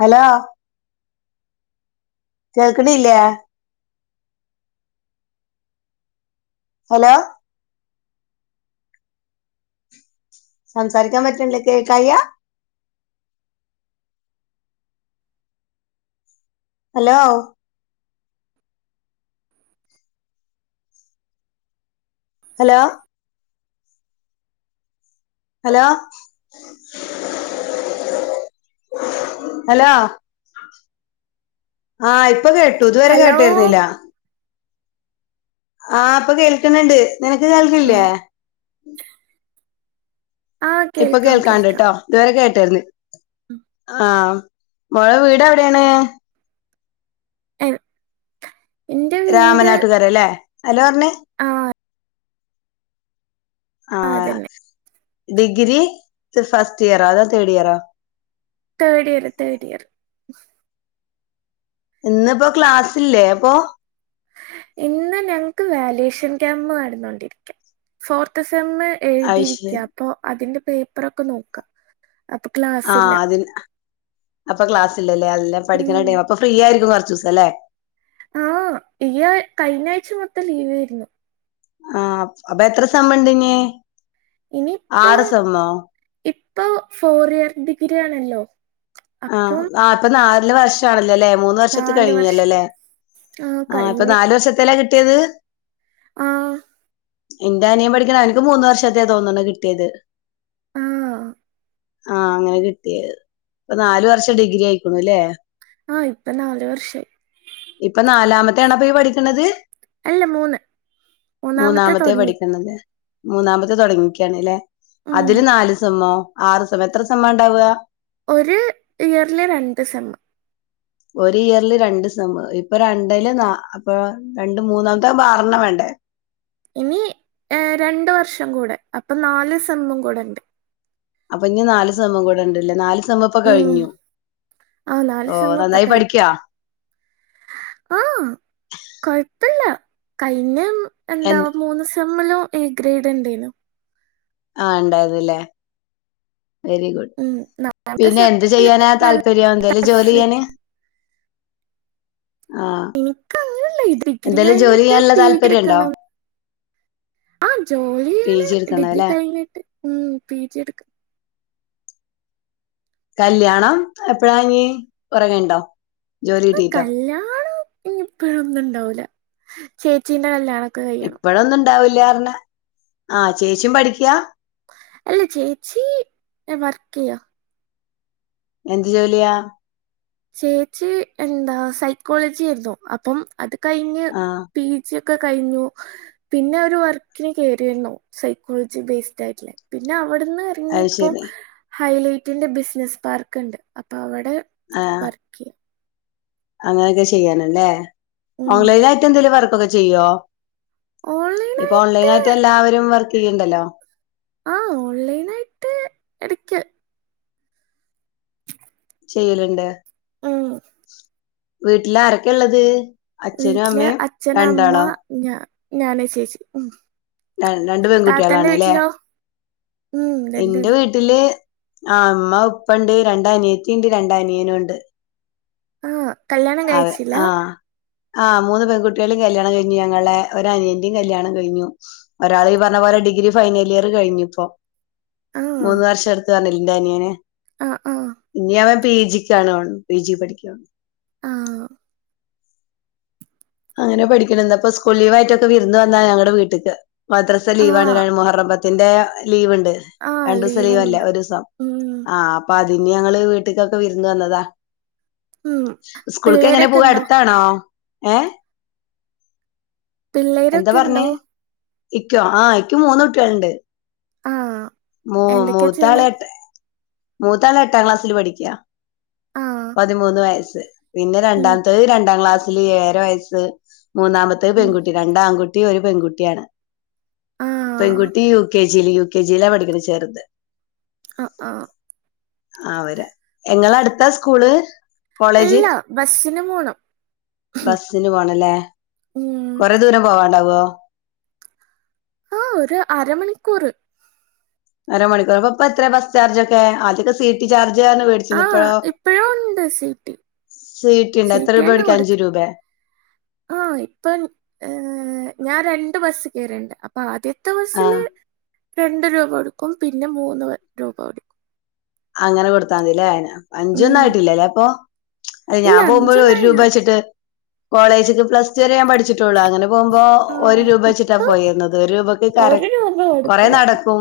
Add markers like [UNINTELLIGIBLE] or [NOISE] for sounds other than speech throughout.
Hello കേൾക്കണില്ലേ hello സംസാരിക്കാൻ പറ്റുന്നില്ലേ കേൾക്കാഴിയാ ഹലോ ഹലോ ഹലോ ഹലോ ആ ഇപ്പം കേട്ടു ഇതുവരെ ഹലോ കേട്ടിരുന്നില്ല ആ ഇപ്പൊ കേൾക്കണുണ്ട് നിനക്ക് ആ, കേൾക്കുന്നില്ലേ ആ ഇപ്പൊ കേൾക്കാം കേൾക്കാം കേൾക്കാണ്ട്ട്ടോ ഇതുവരെ കേട്ടാരുന്നു ഉം. ആ മോളെ വീട് എവിടെയാണ് എന്റെ രാമനാട്ടുകര അല്ലേ അതല്ലേ പറഞ്ഞേ ആഹ് ആ ഡിഗ്രി ഇത് ഫസ്റ്റ് ഇയറോ അതോ തേർഡ് ഇയറോ തേർഡ് ഇയർ തേർഡ് ഇയർ ഇന്നിപ്പോ ക്ലാസ്സില്ലേ അപ്പൊ ഇന്ന് ഞങ്ങക്ക് വല്വേഷൻ ക്യാമ്പ് നടന്നോണ്ടിരിക്കാ ഫോർത്ത് സെമ്മ് അത് ശരി എഴുതിരിക്ക അപ്പോ അതിന്റെ പേപ്പറൊക്കെ നോക്കാ അപ്പോ ക്ലാ ആ അതിന് അപ്പൊ ക്ലാസ്സില്ലല്ലേ അതെല്ലാം ഉം. പഠിക്കുന്ന ടൈം അപ്പൊ ഫ്രീ ആയിരിക്കും കുറച്ചു ദിവസം അല്ലേ ആഹ് ഈ ആഴ് കഴിഞ്ഞ ആഴ്ച മൊത്തം ലീവ് ആയിരുന്നു ആ അപ്പൊ എത്ര സെമ്മ് ഇണ്ടിനി ഇനിയിപ്പോ ആറ് സെമ്മോ ഇപ്പൊ ഫോർ ഇയർ ഡിഗ്രി ആണല്ലോ അപ്പം ആ ഇപ്പ നാല് വർഷാണല്ലോ അല്ലേ മൂന്ന് മൂന്ന് വർഷത്തെ നാല് വർഷം കഴിഞ്ഞൂല്ലല്ലേ ആ ഇപ്പൊ നാലു വർഷത്തെലാ കിട്ടിയത് ആഹ് ഇന്റെ അനിയൻ പഠിക്കണ് അവന്ക്ക് മൂന്ന് വർഷത്തേ തോന്നണ് കിട്ടിയത് ആ ആ അങ്ങനെ കിട്ടിയത് ഇപ്പൊ നാല് വർഷം ഡിഗ്രി ആയിക്കുണുല്ലേ ആ ഇപ്പൊ നാല് വർഷായി ഇപ്പൊ നാലാമത്തെ ആണോ ഇപ്പൊ പഠിക്കണത് അല്ല മൂന്ന് മൂന്നാമത്തെ മൂന്നാമത്തെയാ തുടങ്ങി പഠിക്കുന്നത് മൂന്നാമത്തെ തുടങ്ങിക്കാണ്ലെ ഉം. അതില് നാല് സെമ്മോ ആറ് സെമ്മോ എത്ര സെമ്മാണ്ടാവാ ഒരു ഇയറില് രണ്ട് സെമ്മ് ഒരു ഇയറില് രണ്ട് സെമ്മ് ഇപ്പൊ രണ്ടേല് നാ അപ്പൊ രണ്ട് മൂന്നാമത്താവുമ്പോ ആറെണ്ണം വേണ്ടേ ഇനി എ രണ്ട് വർഷം കൂടെ അപ്പൊ നാല് സെമ്മും കൂടെണ്ട് അപ്പൊഞ്ഞി നാല് സെമ്മും കൂടെണ്ട്ലെ നാല് സെമ്മും ഇപ്പോ ഉം. കയിഞ്ഞു ആ നാല് സെം ഓഹ് ഇപ്പൊ നന്നായി കഴിഞ്ഞു പഠിക്കോ ആ കൊഴപ്പില്ല കഴിഞ്ഞ എ എന്താ മൂന്ന് സെമ്മിലും എ ഗ്രേഡ് ഇണ്ടേനു ആ ഉണ്ടായിരുന്ന്ലെ വെരി ഗുഡ് ഉം. നാലാമത്തെ പിന്നെ എന്ത് സെമ്മില് ചെയ്യാനാ നല്ല താല്പര്യം എന്തെലും ജോലി ചെയ്യാന് ആഹ് എനിക്ക് അങ്ങനെല്ല ഈ ഡിഗ്രി കഴിഞ്ഞിട്ട് ചെയ്യാനുള്ള പീ ജി താല്പര്യം ഉണ്ടോ എടുക്കണം ആ പി ജോലിയാണ് ജി എടുക്കണം ഡിഗ്രി അല്ലെ കഴിഞ്ഞിട്ട് ഉം പി ജി എടുക്കും കല്യാണം എപ്പഴാഞ്ഞി കൊറെ കഴിഞ്ഞിട്ടോ ആ, കല്യാണം ഇപ്പഴൊന്നും ഉണ്ടാവൂല്ല ചേച്ചീന്റെ കല്യാണൊക്കെ കൈയ്യണം ഉണ്ടാവൂല്ലാർഞ്ഞാ ആ ചേച്ചീം പഠിക്കാ അല്ല ചേച്ചി വർക്കെയ്യാ എന്ത് ജോലിയാ? ചേച്ചി എന്താ സൈക്കോളജി ഏർന്നു അപ്പം അത് കഴിഞ്ഞ് ആ പി ജി ഒക്കെ കഴിഞ്ഞു പിന്നെ ഒരു വർക്കിന് കയറിയിരുന്നു സൈക്കോളജി ബേയ്സിഡായിട്ടേ പിന്നെ അവിടുന്ന് അത് ഇഞ്ഞിപ്പോ ശരി ഹൈലൈറ്റിന്റെ ബിസിനസ് പാർക്ക് ഇണ്ട് അപ്പൊ അവടെ ആഹ് ഓക്കെ അങ്ങനൊക്കെ ചെയ്യാണ്‌ലെ ഉം ഓൺലൈനായിട്ട് എന്തേലും വർക്കൊക്കെ ചെയ്യോ ഇപ്പൊ ഓൺലൈനായിട്ട് എല്ലാവരും വർക്ക് ചെയ്ണ്ടല്ലോ ആഹ് ഓൺലൈനായിട്ട് എടക്ക് - ചെയ്യലിണ്ട് ആഹ് വീട്ടിൽ ആരൊക്കെള്ളത് അച്ഛനും അമ്മയും രണ്ടാളോ ഞാ ഞാനും ചേച്ചിയും ഉം രണ്ട് താത്തന്റെ പെൺകുട്ടികളാണ്ല്ലേ വീട്ടിലോ ഉം രണ്ടുപേരും എന്റെ വീട്ട വീട്ടില് ആ അമ്മ ഉപ്പണ്ട് രണ്ടനിയത്തിണ്ട് രണ്ടനിയനും ഉണ്ട് ആഹ് കല്യാണം- അതെ കഴിച്ചില്ല ആഹ് - ആഹ് മൂന്ന് പെൺകുട്ട്യോളെ കല്യാണം കഴിഞ്ഞു ഞങ്ങളെ ഒരു അനിയന്റെയും കല്യാണം കഴിഞ്ഞു ഒരാൾ ഈ പറഞ്ഞ പോലെ ഡിഗ്രി ഫൈനലിയർ കഴിഞ്ഞിപ്പോ ആ മൂന്ന് വർഷം എടുത്തുന്ന് പറഞ്ഞില്ലെ എന്റെനിയന് ആഹ് ആഹ് ഇനിയവൻ പി ജി ക്കാണ് പി ജി പഠിക്ക ആ അങ്ങനെ പഠിക്കണ് അപ്പോ സ്കൂൾ ലീവായിട്ടൊക്കെ വിരുന്ന് വന്നാ ഞങ്ങടെ വീട്ട്ക്ക് മദ്രസ ആ ലീവ ആണ് മൊഹറം ത്തിന്റെ ലീവ് ഇണ്ട് ആ രണ്ടീസം ലീവല്ലെ ലീവുണ്ട് ഒരൂസം ഉം ആഹ് അപ്പൊ അതിഞ്ഞി ഞങ്ങള് വീട്ടക്കൊക്കെ വിരുന്നു വന്നതാ ഉം സ്കൂളക്ക് എങ്ങനെ പിള്ളേരൊക്കെ പോവാ ഉണ്ടോ അടുത്താണോ ഏഹ് എന്താ പിള്ളേരൊക്കെ പറഞ്ഞേ ഉണ്ടോ ഇക്കോ ആഹ് ഇക്ക് മൂന്ന് കുട്ടികളുണ്ട് ആഹ് മൂ മൂത്താള് എട്ട് മൂത്താല് എട്ടാം ക്ലാസ്സില് പഠിക്കാ ആ പതിമൂന്ന് വയസ്സ് പിന്നെ ഉം രണ്ടാമത്തെ രണ്ടാം ക്ലാസ്സില് ഏഴര വയസ്സ് മൂന്നാമത്തെ ഉം പെൺകുട്ടി രണ്ട് ആൺകുട്ടി ഒരു പെൺകുട്ടിയാണ് ആ പെൺകുട്ടി യു കെ ജിയില് യു. കെ. ജി ലാണ് പഠിക്ക ഒന്ന് ചേർത് ആഹ് ആഹ് ആഹ് വരാ ഇങ്ങളെ അടുത്താ സ്കൂള് കോളേജ് അല്ല ബസ്സിന് പോണം ബസ്സിന് പോണല്ലേ ഉം കൊറെ ദൂരം പോവാണ്ടാവോ ആഹ് ഒരു അര മണിക്കൂർ അരമണിക്കൂർ ഇപ്പം എത്ര ബസ് ചാർജ്ക്കെ ആദ്യൊക്കെ സീട്ടി ചാർജ് എന്ന് വെടി ആഹ് ഇപ്പോഴും ഉണ്ട് സീട്ടി സീട്ടി ഉണ്ട് എത്ര രൂപ വേടിക്കാ അഞ്ച് രൂപേ ആഹ് ഇപ്പം ഞാൻ രണ്ട് ബസ്സ് കേറലുണ്ട് ആദ്യത്തെ ബസ്സില് ആഹ് രണ്ട് രൂപ കൊടുക്കും പിന്നെ മൂന്ന് രൂപ കൊടുക്കും അങ്ങനെ കൊടുത്താമതില്ലേ അഞ്ചൊന്നും ഉം ആയിട്ടില്ലല്ലേ അപ്പൊ അത് ഇല്ല ഞാൻ പോകുമ്പോഴും ഒരു രൂപ അഞ്ചൊന്നായില്ല വെച്ചിട്ട് കോളേജ്ക്ക് പ്ലസ് ടു വരെ ഞാൻ പഠിച്ചിട്ടുള്ളു അങ്ങനെ പോകുമ്പോ ആ ഒരു രൂപ വെച്ചിട്ടാ ഇപ്പൊ പോയിരുന്നത് ഒരു രൂപക്ക് കര ഒരു രൂപ കൊറെേ കൊടുക്കൂല നടക്കും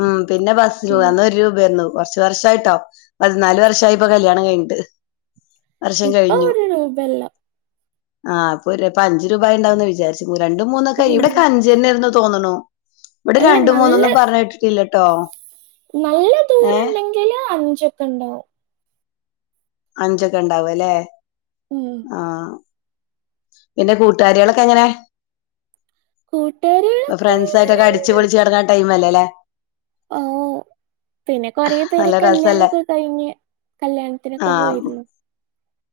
ഉം പിന്നെ ബസ്സില് പോവാ ഉം അന്ന് ഒരു രൂപ കുറച്ച് വർഷമായിട്ടോ പതിനാല് വർഷയിട്ടൊ കല്യാണം കഴിഞ്ഞട്ട് വർഷം ഇപ്പൊ കഴിഞ്ഞു ഒരു രൂപല്ല ആ അപ്പൊ അഞ്ചു രൂപ ആയിണ്ടാവുമെന്ന് വിചാരിച്ചു രണ്ട മൂന്നൊക്കെ ഉം ഇവിടെ അഞ്ച്നേ എന്ന് തോന്നണു ഇവിടെ അല്ല രണ്ടും മൂന്നൊന്നും പറഞ്ഞേട്ടി ഇല്ല്യട്ടോ നല്ലത് ഏ അഞ്ചൊക്കെ ഉണ്ടാവും അഞ്ചൊക്കെ ഉണ്ടാവാ ല്ലെ ഉം ആഹ് നിന്റെ കൂട്ടുകാരികളൊക്കെ എങ്ങനെ കൂട്ട്കാരികള് ഇപ്പൊ ഫ്രണ്ട്സ്ഒക്കെ അടിച്ച് പൊളിച്ച് നടക്കുന്ന ടൈംമല്ലേ ല്ലേ ഓ പിന്നെ കൊറേ പേരെ നല്ല കല്യാണം രസല്ലേ ഒക്കെ കഴിഞ്ഞ് കല്യാണ ആ അതിനൊക്കെ പോയിരുന്നു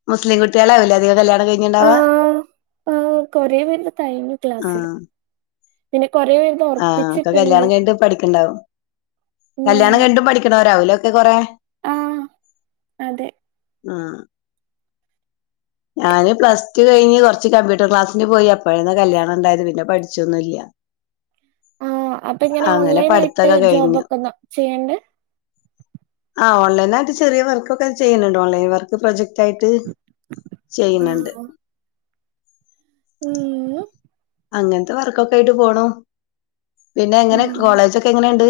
മുസ്ലിം കുട്ടികളാവും ല്ലേ അധികം കല്യാണം കഴിഞ്ഞുണ്ടാവുക ആഹ് ആഹ് കൊറേ പേര്ത് കഴിഞ്ഞു ക്ലാസ്സില് കൊറേ പേര്ത് ആഹ് ഒക്കെ കല്ല്യാണം പഠിക്ക്ണ്ടാവും കല്യാണം കഴിഞ്ഞും പഠിക്ക്ണവരാകും ഒക്കെ കൊറേ ആഹ് അതെ ആഹ് ഞാന് പ്ലസ് ടു കഴിഞ്ഞ് കുറച്ച് കമ്പ്യൂട്ടർ ക്ലാസ്സിന് പോയി അപ്പൊയാണ് കല്യാണം ഉണ്ടായത് പിന്നെ പഠിച്ചൊന്നുംമില്ല ആഹ് അപ്പൊ ഇങ്ങനെ അങ്ങനെ ഓൺലൈൻ ആയിട്ട് പഠിത്തൊക്കെ ജോബ് കഴിഞ്ഞു ഒക്കെ ചെയ്യ്ണ്ട് ആഹ് ഓൺലൈനായിട്ട് ചെറിയ വർക്ക് ഒക്കെ ചെയ്യുന്നുണ്ട് ഓൺലൈൻ വർക്ക് പ്രൊജക്റ്റ് ആയിട്ട് ആ ചെയ്യുന്നുണ്ട് ഉം അങ്ങനത്തെ വർക്കൊക്കെ ആയിട്ട് പോണ് പിന്നെ ആ എങ്ങനെ കോളേജൊക്കെ എങ്ങനെയുണ്ട്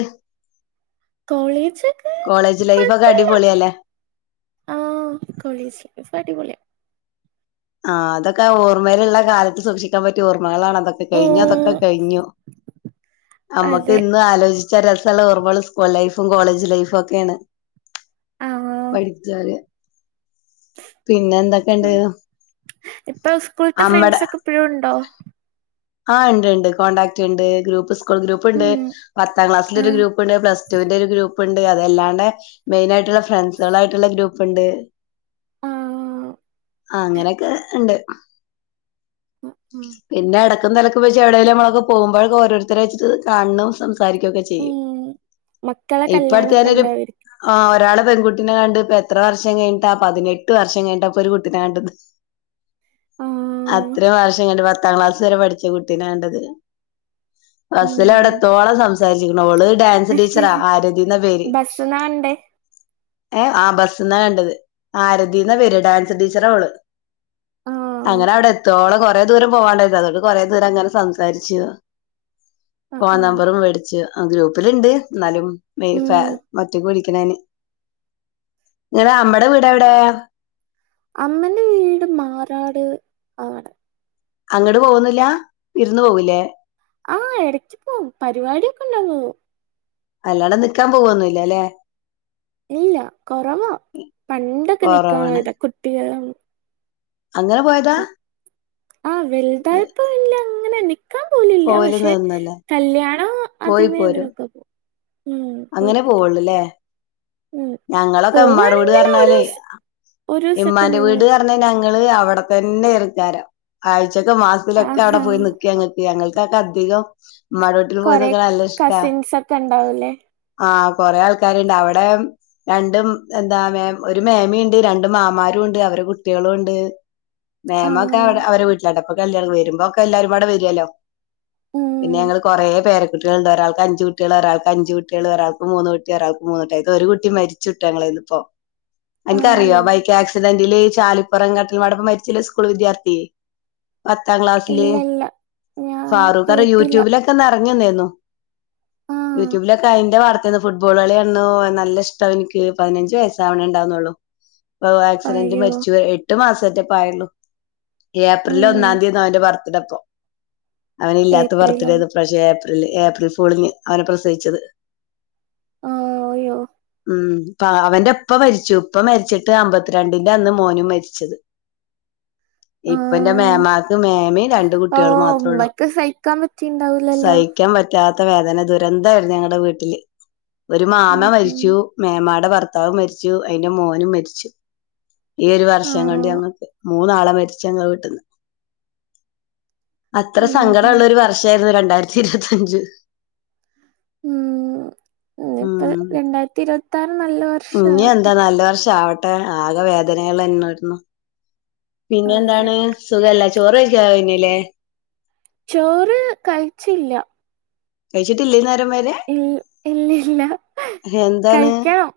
കോളേജൊക്കെ കോളേജ് ലൈഫ് ഒക്കെ കൊഴപ്പല്ല അടിപൊളിയല്ലേ ആഹ് കോളേജൊക്കെ ഇപ്പം അടിപൊളിയാ ആഹ് അതൊക്കെ ഓർമ്മയിലുള്ള കാലത്ത് സൂക്ഷിക്കാൻ പറ്റിയ ഓർമ്മകളാണ് അതൊക്കെ കഴിഞ്ഞു ഉം അതൊക്കെ കഴിഞ്ഞു മ്മക്ക് അതെ ഇന്ന് ആലോചി ച്ച രസള്ള ഓർമ്മള് സ്കൂൾ ലൈഫും കോളേജ് ലൈഫും ഒക്കേണ് ആ പഠിച്ചാല് പിന്നെന്തക്കെണ്ട് ഉം. ഇപ്പൊ സ്കൂൾത്തെ ഫ്രണ്ട്സൊക്കെ പ്പഴും ണ്ടോ ആ ണ്ട് ണ്ട് കോൺടാക്ട്ണ്ട് ഗ്രൂപ്പ് സ്കൂൾ ഗ്രൂപ്പ്ണ്ട് ഉം പത്താം ആ ക്ലാസ്സിലൊരു ഗ്രൂപ്പ്ണ്ട് പ്ലസ്ടുന്റെ ഒരു ഗ്രൂപ്പുണ്ട് അതെല്ലാണ്ട് മെയിൻ ആയിട്ടുള്ള ഫ്രണ്ട്സുകളായിട്ടുള് ഗ്രൂപ്പുണ്ട് ആ ആ അങ്ങനെക്കെ ണ്ട് ഉം പിന്നെടക്കും തലക്കക്ക് വെച്ച എവിടെേങ്കും നമ്മളക്കെ പോക്പോഴ ഓരോരുത്തര വച്ചിട്ട് കാണും സംസാരിക്കുകൊക്കെ ചെയ്യും ഉം മക്കളെ ഇപ്പ അടുത്ത കല്യാണൊക്കെ കാലത്ത് ഉണ്ടാവായിരിക്കും ആ ഒരാള് പെൺകുട്ടിനെ കണ്ട് ഇപ്പ എത്ര വർഷം കഴിഞ്ഞ്ട്ടാ പതിനെട്ട് വർഷം കഴിഞ്ഞ്ട്ട ഇപ്പൊരു കുട്ടിനെ കണ്ടത് ആ അത്രയും വർഷം കണ്ട് പത്താം ക്ലാസ് വരെ പഠിച്ച കുട്ടിനെ കണ്ടത് ബസ്സ്ല ഉം വിടെത്തോളം സംസ് സാരിച്ച്ക്ക്ണ് അവള് ഡാൻസ് ടീച്ചറാ ആരതിന്ന പേര് ബസ് നാണ്ടേ ഏഹ് ആഹ് ബസ്ന്നാ കണ്ടത് ആരതിന്ന പേര് ഡാൻസ് ടീച്ചറവള് ആ അങ്ങനെ അവിടെത്തോ ഓളെ കോ റെദൂരം പോവാണ്ടായിരുന്നു അതോട് കൊറെ നേരങ്ങനെ സംസാരിച്ചു ആ ഫോൺ ആ നമ്പറും വേട്ച്ചു ആഹ് ഗ്രൂപ്പില്ണ്ട് ന്നാലും മെയ്‌ ഫാ ഉം ഒറ്റക്ക് വടി ക്ക്ണേന് ങ്ങടെ അമ്മടെ വീടവിടെ അമ്മന്റെ വീട് മാറാട് ആണ് അങ്ങട് പോവൊന്നില്ല വിരുന്ന് പോവുലേ ആഹ് ഇടക്ക് പോവും പരിപാടിയൊക്കെണ്ടാ പോവും അല്ലാട നിക്കാൻ പോവൊന്നുല്ലാ ലേ ഇല്ല കൊറവാ പണ്ടൊക്കെ നിക്കാൻ കൊറവാണ് പോയത കുട്ടികളും അങ്ങനെ പോയതാ ആഹ് വെൽതായപ്പ ഇല്ല അങ്ങനെ നിക്കാൻ പോലില്ല പോവല് പക്ഷെ നിന്നല്ലേ കല്യാണ പോയി അതിനെ പോരും തിനൊക്കെ പോവും അങ്ങനെ പോവുള്ളു ല്ലേ ഉം ഞങ്ങളൊക്കെ മ്മാടെ പോവാണെങ്കിൽ ഒരു വീടർഞ്ഞാലേ ദിവസ- ഒരു ദിവസൊക്കെ ഇമ്മാന്റെ നിന്ന് വീട് അർഞ്ഞ ഞങ്ങള് അവിടെ തന്നെ എറക്കാര ആഴ്ചൊക്കെ മാസത്തിലൊക്കെ അവിടെ ആഹാ പോയി ന്ക്ക ങ്ങ ഞങ്ങൾക്കൊക്കെ അധികം മ്മാടെ വീട്ടിൽ പോയി നിക്ക്ണെ നല്ല ഇഷ്ട ക്കണ്ടാവുല്ലേ ആഹ് കൊറേ ആൾക്കാര്ണ്ട് അവടെ രണ്ടും എന്താ ഒരു മേമിയുണ്ട് രണ്ട് മാമാരുണ്ട് അവരെ കുട്ട്യേളുണ്ട് ആ മാേമൊക്കെടെ അവരെ വീട്ടിലാട്ട പ്പൊ [UNINTELLIGIBLE] വരുമ്പോക്കെ എല്ലാവുംപാടെ വരുല്ലോ ഉം പിന്നെ ഞങ്ങള് കൊറേ പേര കുട്ട്യേളുണ്ട് ഒരാൾക്ക് അഞ്ചു കുട്ടികൾ ഒരാൾ അഞ്ചു കുട്ടിയൾ ഒരാക്ക് മൂന്ന് കുട്ടി ഒരാക്ക് മൂന്നുട്ടി അയ്തെ ഒരു കുട്ടി മരിച്ചുട്ടൊ ഞങ്ങളന്ന് പ്പോ അൻക്കറിയോ ആയോ ബൈക്ക് ആക്സിഡന്റില് ചാലിപ്പുറം കട്ടടപ്പ മരിച്ചില്ലേ സ്കൂൾ വിദ്യാർത്ഥി പത്താം ക്ലാസ്സില് ഇല്ല ഇല്ല ഞാൻ ഫാറൂഖ് അറ കേട്ടില്ല യൂട്യൂബിലൊക്കെ നറഞ്ഞിന്നീന്നു ആഹ് യൂട്യൂബിലൊക്കെ അയ്ന്റെ വാർത്തയന്ന് ഫുട്ബോൾ കളിയാണ നല്ല ഇഷ്ടം എനി പതിനഞ്ച് വയസ്സാവണേണ്ടാവുന്നുള്ളു [INAUDIBLE] ആക്സിഡന്റ് അയ്യോ മരിച്ചു എട്ട് മാസംറ്റപ്പയള്ളൂ ഏപ്രില ഉം ഒന്നാം തീയതിന്ന അവന്റെ ഭർ ടപ്പ അവന്ല്ലാത്ത ഏപ്രിലാണ് ബർത്ത്ഡേന്ന്പ്പ്രാശ്യം ഏപ്രിൽ ഏപ്രിൽ ഫൂളിന് അവനെ പ്രസവിച്ചത് ആഹ് അയ്യോ ഉം പ അവന്റെ പ്പ മരിച്ചു പ്പ മരിച്ചിട്ട് അമ്പത്തിരണ്ടിന്റന്ന് മോനും മരിച്ചത് ആ ഇപ്പ എന്റെ മേമാക്ക് മേമയും രണ്ട് ഓ കുട്ടികളും മാത്രേ ഉള്ളൂ ഉമ്മക്ക് സഹിക്കാൻ സൈ പറ്റിണ്ടാവൂലല്ലോ യിക്കാൻ പറ്റാത്ത വേദന ദുരന്തയിരുന്നു ഞങ്ങള വീട്ടില് ഒരു മാമ ഉം ഉം. മരിച്ചു മേമാടെ ഭർ ഭത്താവ് മരിച്ചു അയിന്റെ മോനും മരിച്ചു ഈ ഒരു ആ വർഷം കൊണ്ട് ഞങ്ങക്ക് മൂന്നാള മരിച്ച ഞങ്ങ വീട്ടിന്ന് അത്ര ഉം ഉം സങ്കടള്ള ഒരു വർഷ തെത് രണ്ടായിരത്തി ഇരുപത്തഞ്ച് ഉമ് ഇനിഇപ്പ ഉം രണ്ടായിരത്തി ഇരുപത്തി ആറ് നല്ല വർഷ ഇനി ആവട്ടെ എന്താ നല്ല വർഷവട്ടെ ആകെ വേദനകൾ തന്നെ ആയിരുന്നു പിന്നെ അതെ എന്താണ് സുഖല്ല ചോറൊക്ക [UNINTELLIGIBLE] ല്ലേ ചോറ് കഴിച്ചില്ല. കഴിച്ചിട്ടില്ലേ ഈ നേരം വരെ ഇൽ- ഇല്ലില്ല എന്താണ് കഴിക്കണം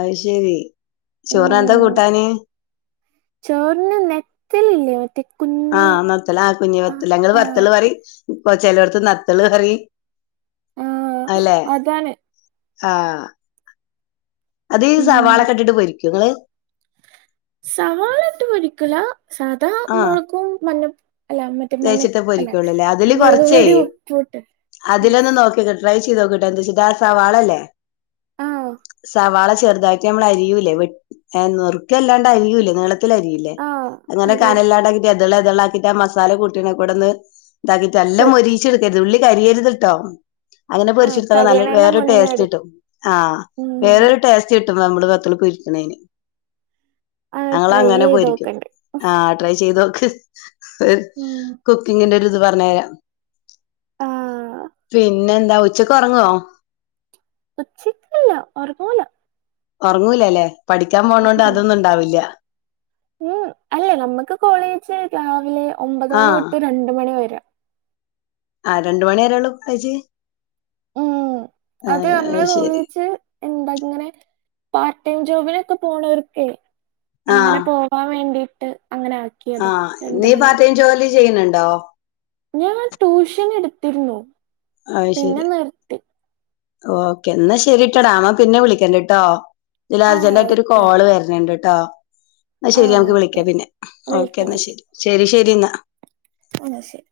അയ് ശരി ചോറ എന്താ ഉം കൂട്ടാന് ചോറിന് നെത്തലില്ലേ മറ്റേ കുഞ്ഞി ആഹ് നത്തല ആ കുഞ്ഞ വത്തല് അങ്ങള് വത്തല് പറയ് ഇപ്പൊ ചിലടത്ത് നത്തല് പറയ് ആ അയില്ലെ അതാണ് ആഹ് അത് ഈ ഉം സവാളൊക്കെട്ടിട്ട് പൊരിക്കുംങ്ങള് സവാള ഇട്ട് പൊരിക്കുല സാദാ മൊളകും മഞ്ഞ അല്ല മറ്റേ മഞ്ഞ തേച്ചിട്ട് അല്ല പൊരിക്കുള്ളൂല്ലേ അതില് മുളക് കൊറച്ചേ പൊടി ഉപ്പൂട്ട് അതിലൊന്ന് നോക്കി ട്രൈ ചെയ്ത് നോക്കൂട്ടോ എന്തൂട്ടിച്ച ആഹ് സവാളല്ലേ ആഹ് സവാള ചെറുതാ ഞമ്മളഅരിയൂലേ വെട്ട് നെറുക്കല്ലാണ്ട് അരിയൂലേ നീളത്തിൽ അരി ലെ ആഹ് അങ്ങനെ അറിയാം കനല്ലാടാക്കിട്ട് ഇതള ഇതെളാക്കിട്ട് ആഹ്മസാല കൂട്ടീണ കൂടെന്ന് ഇതാക്കിട്ട് പൊ എല്ലാം മൊരീച്ച് എടുക്കരുത് ഉള്ളി കരിയരുത് കേട്ടോ അങ്ങനെ ആഹ് പൊരിച്ചിടുത്ത നല്ല കരിയണേന്റെ വേറൊരു ടേസ്റ്റ് മുന്നെട് കട്ടും ആഹ് ഉം വേറൊരു ടേസ്റ്റ് റ്റിട്ടും ഞമ്മള് വത്തല് പൊരിക്കണേന് അത് ഞങ്ങൾ ട്രൈ അങ്ങനെ ചെയ്ത് പോരിക്കും നോക്കണ്ട് ആഹ് ട്രൈ ചെയ്ത് നോക്ക് ഉം കുക്കിങ്ങിന്റെ ഒര് ഇത് പറഞ്ഞ് തരാം ആഹ് പിന്നെ എന്താ ഉച്ചക്ക് ഒറങ്ങുവോ ഉച്ചക്ക്ല്ല ഓറങ്ങുല ഒറങ്ങൂല അല്ലേ പഠിക്കാൻ പോണോണ്ട് ഉം അതൊന്നും ഒണ്ടാവൂല്ല ഉം അല്ല നമുക്ക് കോളേജ് രാവിലെ ഒമ്പത് മണി ആഹ് തൊട്ട് രണ്ട് മണി വരെ ആഹ് രണ്ടു മണി വരേ ഉള്ളൂ കോളേജ് ഉം അത് നമ്മളെ ശരി വിളിച്ച് എന്താങ്ങനെ പാർടൈമ് ജോബിനൊക്കെ പോണവർക്കെ അങ്ങനെ ആഹ് പോ വാൻ വേണ്ടീയിട്ട് അങ്ങനെ ആ ആഹ് നീ പാർട്ട് ടൈം ജോലി ചെയ്യുന്നുണ്ടോ ഞാൻ ട്യൂഷൻ എടുത്തിരുന്നു. അയ് പിന്നെ ശരി നിർത്തി ഓക്കെ എന്നാ ശരിട്ടോ ഡാ മ്മ പിന്നെ വിളിക്കട്ടോ ഇതില് ആ അർജന്റ ആയിട്ട് ഒരു ഓക്കെ കോള് വരണണ്ട്ട്ടോ ആ അയ്ശെരി ഞമ്മക്ക് വിളിക്ക ഓക്കെ പിന്നെ ഓക്കേ വിളിക്കാം എന്നാ ശരി ശരി ശരി എന്നാ എന്നാ ശെരി